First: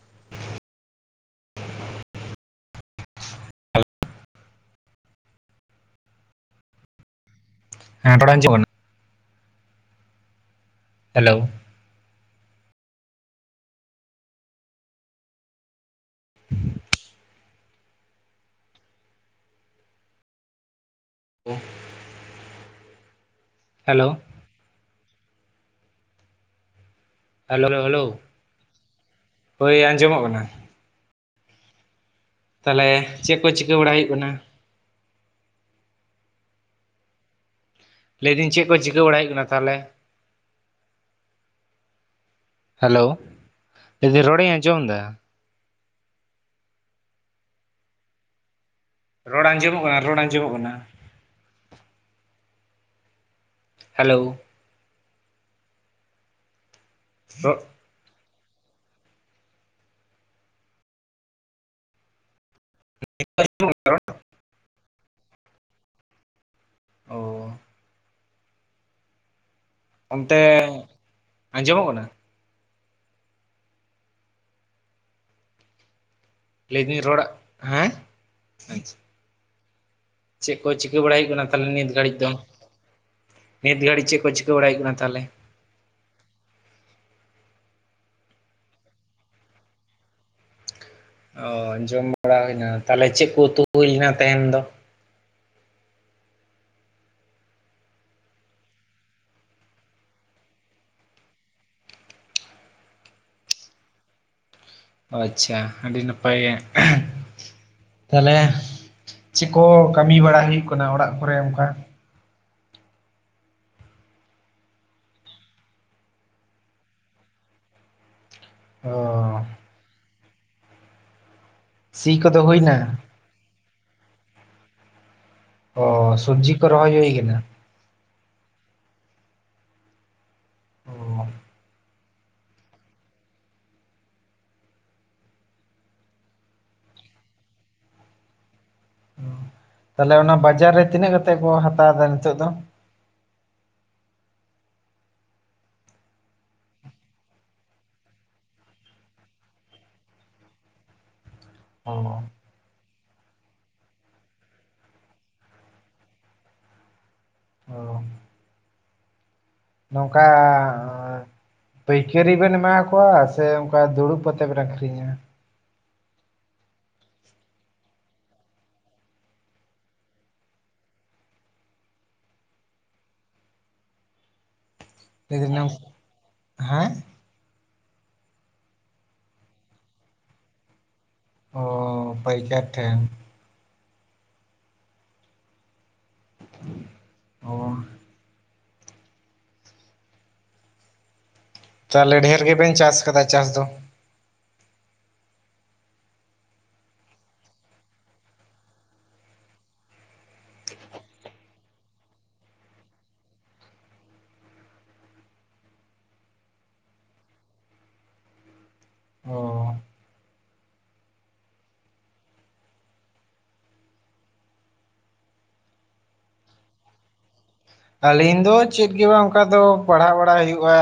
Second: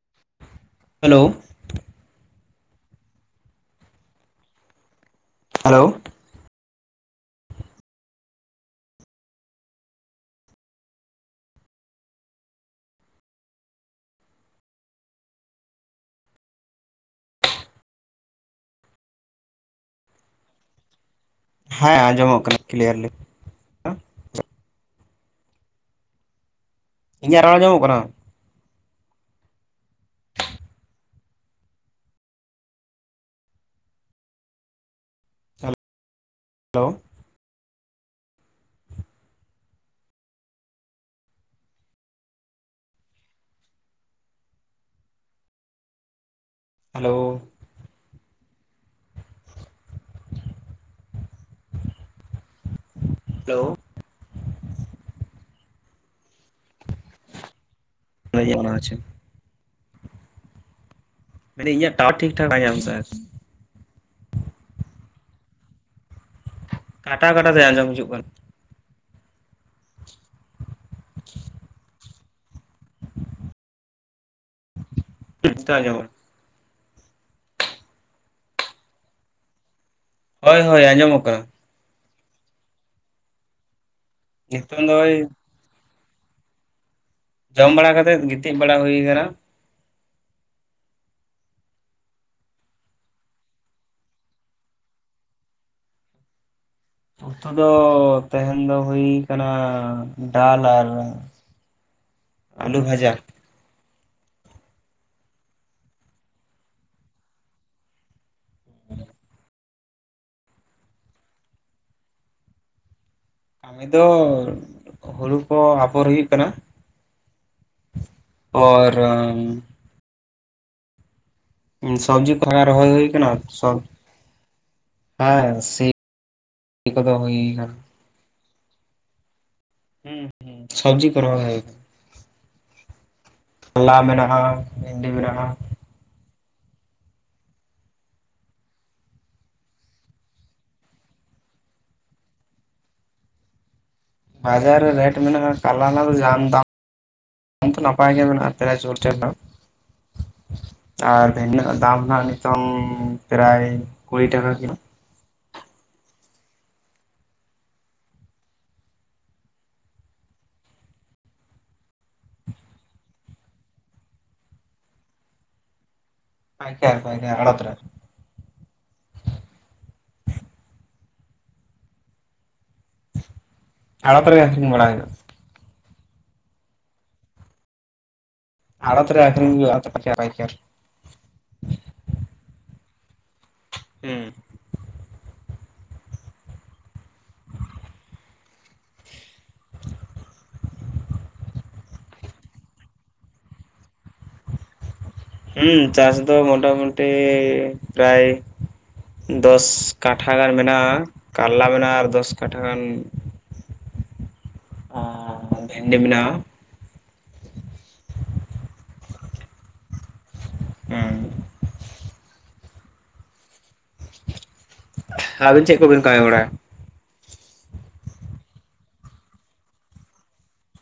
[inaudible] Hello ᱦᱮᱞ hello ᱦᱮ‌‍ᱸ ᱨᱚᱲ [unintelligible] hello [inaudible] [unintelligible] ᱦᱮᱸ ᱟᱸᱡᱚᱢᱚᱜ ᱠᱟᱱᱟ ᱠᱞᱤᱭᱟᱨᱞᱤ ᱦᱮᱞᱳ ᱤᱧᱟᱹᱜ ᱨᱚᱲ ᱦᱮᱞᱳ ᱟᱸᱡᱚᱢᱚᱜ ᱠᱟᱱᱟ ᱦᱮᱞᱳ ᱦᱳᱭ ᱟᱸᱡᱚᱢᱚᱜ ᱠᱟᱱᱟ ᱛᱟᱦᱞᱮ ᱪᱮᱫ ᱠᱚ ᱪᱤᱠᱟᱹ ᱵᱟᱲᱟᱭ ᱦᱩᱭᱩᱜ ᱠᱟᱱᱟ ᱦᱮᱞᱳ ᱞᱟᱹᱭᱫᱟᱹᱧ ᱪᱮᱫ ᱠᱚ ᱪᱤᱠᱟᱹ ᱵᱟᱲᱟᱭ ᱦᱩᱭᱩᱜ ᱠᱟᱱᱟ ᱛᱟᱦᱚᱞᱮ ᱦᱮᱞᱳ ᱞᱟ. ᱭ ᱫᱟ. ᱧ ᱨᱚᱲ ᱤᱧ ᱟᱸᱡᱚᱢ ᱫᱟ ᱦᱮᱞᱳ ᱨᱚᱲ ᱟᱸᱡᱚᱢᱚᱜ ᱠᱟᱱᱟ ᱨᱚᱲ ᱟᱸᱡᱚᱢᱚᱜ ᱠᱟᱱᱟ ᱦᱮᱞᱳ ᱦᱮᱞᱳᱣ [unintelligible] ᱞᱟᱹᱭ ᱟᱸᱡᱚᱢᱚᱜ ᱠᱟᱱ ᱟᱪᱪᱷᱟ ᱢᱟᱱ ᱫᱟ. ᱧ ᱤᱧᱟᱹᱜ ᱴᱟᱣᱟᱨ ᱴᱷᱤᱠ ᱴᱷᱟᱠ ᱰᱟᱭ ᱧᱟᱢ ᱫᱟ ᱚ ᱠᱟᱴᱟᱣ ᱠᱟᱴᱟᱣ ᱛᱮ ᱟᱸᱡᱚᱢ ᱦᱤᱡᱩᱜ ᱠᱟᱱᱟ ᱚᱱᱛᱮ ᱟᱸᱡᱚᱢᱚᱜ ᱠᱟᱱᱟ ᱱᱤᱛᱚᱜ ᱟᱸᱡᱚᱢᱚᱜ ᱞᱟᱹᱭᱫᱟᱹᱧ ᱨᱚᱲ ᱦᱮᱸ ᱟᱪᱪᱷᱟ ᱪᱮᱫ ᱦᱳᱭ ᱠᱚ ᱦᱳᱭ ᱪᱤᱠᱟᱹ ᱵᱟᱲᱟᱭ ᱟᱸᱡᱚᱢᱚᱜ ᱦᱩᱭᱩᱜ ᱠᱟᱱᱟ ᱛᱦᱟᱞᱮ ᱱᱤᱛ ᱜᱷᱟᱹᱲᱤᱡ ᱫᱚ ᱱᱤᱛ ᱜᱷᱟᱹᱲᱤᱡ ᱪᱮᱫ ᱠᱚ ᱪᱤᱠᱟᱹ ᱵᱟᱲᱟᱭ ᱦᱩᱭᱩᱜ ᱱᱤᱛᱚᱝ ᱫᱚ ᱠᱟᱱᱟ ᱳᱭ ᱛᱟᱦᱚᱞᱮ ᱡᱚᱢ ᱵᱟᱲᱟ ᱠᱟᱛᱮᱫ ᱜᱤᱛᱤᱡ ᱵᱟᱲᱟ ᱦᱩᱭ ᱠᱟᱱᱟ ᱚ ᱡᱚᱢ ᱵᱟᱲᱟ ᱦᱩᱭ ᱱᱟ ᱛᱟᱦᱚᱞᱮ ᱪᱮᱫ ᱠᱚ ᱩᱛᱩ ᱦᱩᱭᱱᱟ ᱛᱮᱦᱮᱧ ᱫᱚ ᱩᱛᱩ ᱫᱚ ᱛᱮᱦᱮᱱ ᱫᱚ ᱦᱩᱭ ᱠᱟᱱᱟ ᱰᱟᱞ ᱟᱨ ᱟᱞᱩ ᱵᱷᱟᱡᱟ ᱟᱪᱪᱷᱟ ᱟᱹᱰᱤ ᱱᱟᱯᱟᱭ ᱜᱮ ᱛᱟᱦᱚᱞᱮ ᱪᱮᱫ ᱠᱚ ᱠᱟᱹᱢᱤ ᱵᱟᱲᱟ ᱦᱩᱭᱩᱜ ᱠᱟᱱᱟ ᱚᱲᱟᱜ ᱠᱚᱨᱮ ᱚᱱᱠᱟ ᱠᱟᱹᱢᱤ ᱫᱚ ᱦᱩᱲᱩ ᱠᱚ ᱟᱯᱦᱚᱨ ᱦᱩᱭᱩᱜ ᱠᱟᱱᱟ ᱚᱨᱚᱝ ᱚ ᱥᱤ ᱥᱚᱵᱡᱤ ᱠᱚᱫᱚ ᱠᱚ ᱦᱟᱞᱠᱟ ᱨᱚᱦᱚᱭ ᱦᱩᱭᱱᱟ ᱦᱩᱭ ᱠᱟᱱᱟ ᱥᱚᱵ ᱦᱮᱸ ᱥᱤ ᱚ ᱥᱚᱵᱽᱡᱤ ᱠᱚ ᱨᱚᱦᱚᱭ ᱦᱩᱭ ᱠᱚᱫᱚ ᱠᱟᱱᱟ ᱦᱩᱭᱱᱟ ᱦᱩᱸ ᱦᱩᱸ ᱥᱚᱵᱡᱤ ᱠᱚ ᱚ ᱨᱚᱦᱚᱭ ᱦᱩᱭ ᱠᱟᱱᱟ ᱠᱟᱞᱞᱟ ᱢᱮᱱᱟᱜᱼᱟ ᱵᱷᱤᱱᱰᱤ ᱢᱮᱱᱟᱜᱼᱟ ᱚ ᱛᱟᱦᱞᱮ ᱚᱱᱟ ᱵᱟᱡᱟᱨ ᱨᱮ ᱛᱤᱱᱟᱹᱜ ᱠᱟᱛᱮᱜ ᱠᱚ ᱦᱟᱛᱟᱣ ᱫᱟ ᱱᱤᱛᱚᱜ ᱫᱚ ᱵᱟᱡᱟᱨ ᱨᱮ ᱨᱮᱴ ᱢᱮᱱᱟᱜᱼᱟ ᱠᱟᱞᱞᱟ ᱫᱚ ᱡᱟᱱ ᱫᱟᱢ ᱚᱱᱛᱮ ᱱᱟᱯᱟᱭ ᱜᱮ ᱢᱮᱱᱟᱜᱼᱟ [unintelligible] ᱫᱚ ᱟᱨ ᱵᱷᱤᱱᱰᱤ ᱨᱮᱱᱟᱜ ᱫᱟᱢ ᱚ ᱦᱟᱜ ᱱᱤᱛᱚᱝ ᱯᱨᱟᱭ ᱠᱩᱲᱤ ᱴᱟᱠᱟ ᱠᱤᱞᱳ ᱚ ᱱᱚᱝᱠᱟ ᱮ ᱯᱟᱹᱭᱠᱟᱹᱨᱤ ᱵᱮᱱ ᱮᱢᱟ ᱠᱚᱣᱟ ᱥᱮ ᱚᱱᱠᱟ ᱫᱩᱲᱩᱵ ᱠᱟᱛᱮᱫ ᱵᱮᱱ ᱟᱠᱷᱨᱤᱧᱟ ᱯᱟᱭᱠᱟᱨ ᱯᱟᱭᱠᱟᱨ ᱟᱲᱚᱛ ᱨᱮ ᱟᱲᱚᱛ ᱨᱮ ᱟᱠᱷᱨᱤᱧ ᱵᱟᱲᱟ ᱦᱩᱭᱩᱜ ᱟ ᱮᱠᱫᱚᱢ ᱦᱮᱸ ᱟᱲᱚᱛ ᱨᱮ ᱟᱠᱷᱤᱨᱤᱧ ᱦᱩᱭᱩᱜ ᱟ ᱯᱟᱭᱠᱟᱨ ᱯᱟᱭᱠᱟᱨ ᱚ ᱯᱟᱹᱭᱠᱟᱹᱨ ᱴᱷᱮᱱ ᱦᱩᱸ, ᱚ, ᱛᱟᱦᱚᱞᱮ ᱰᱷᱮᱨ ᱜᱮᱵᱮᱱ ᱪᱟᱥ ᱠᱟᱫᱟ ᱪᱟᱥ ᱫᱚ? ᱦᱩᱸ ᱪᱟᱥ ᱫᱚ ᱢᱳᱚᱴᱟᱢᱩᱴᱤ ᱯᱨᱟᱭ, ᱫᱚᱥ ᱠᱟᱴᱷᱟ ᱜᱟᱱ ᱢᱮᱱᱟᱜᱼᱟ ᱠᱟᱞᱞᱟ ᱢᱮᱱᱟᱜᱼᱟ ᱟᱨ ᱫᱚᱥ ᱠᱟᱴᱷᱟ ᱜᱟᱱ, ᱟ ᱵᱷᱮᱱᱰᱤ ᱢᱮᱱᱟᱜᱼᱟ᱾ ᱚ, ᱦᱩᱸ, ᱟᱹᱵᱤᱱ ᱪᱮᱫ ᱠᱚᱵᱤᱱ ᱠᱟᱹᱢᱤ ᱵᱟᱲᱟ ᱟᱹᱞᱤᱧ ᱫᱚ ᱪᱮᱫ ᱜᱮ ᱵᱟᱝ ᱚᱱᱠᱟ ᱫᱚ ᱯᱟᱲᱦᱟᱣ ᱵᱟᱲᱟ ᱦᱩᱭᱩᱜᱼᱟ᱾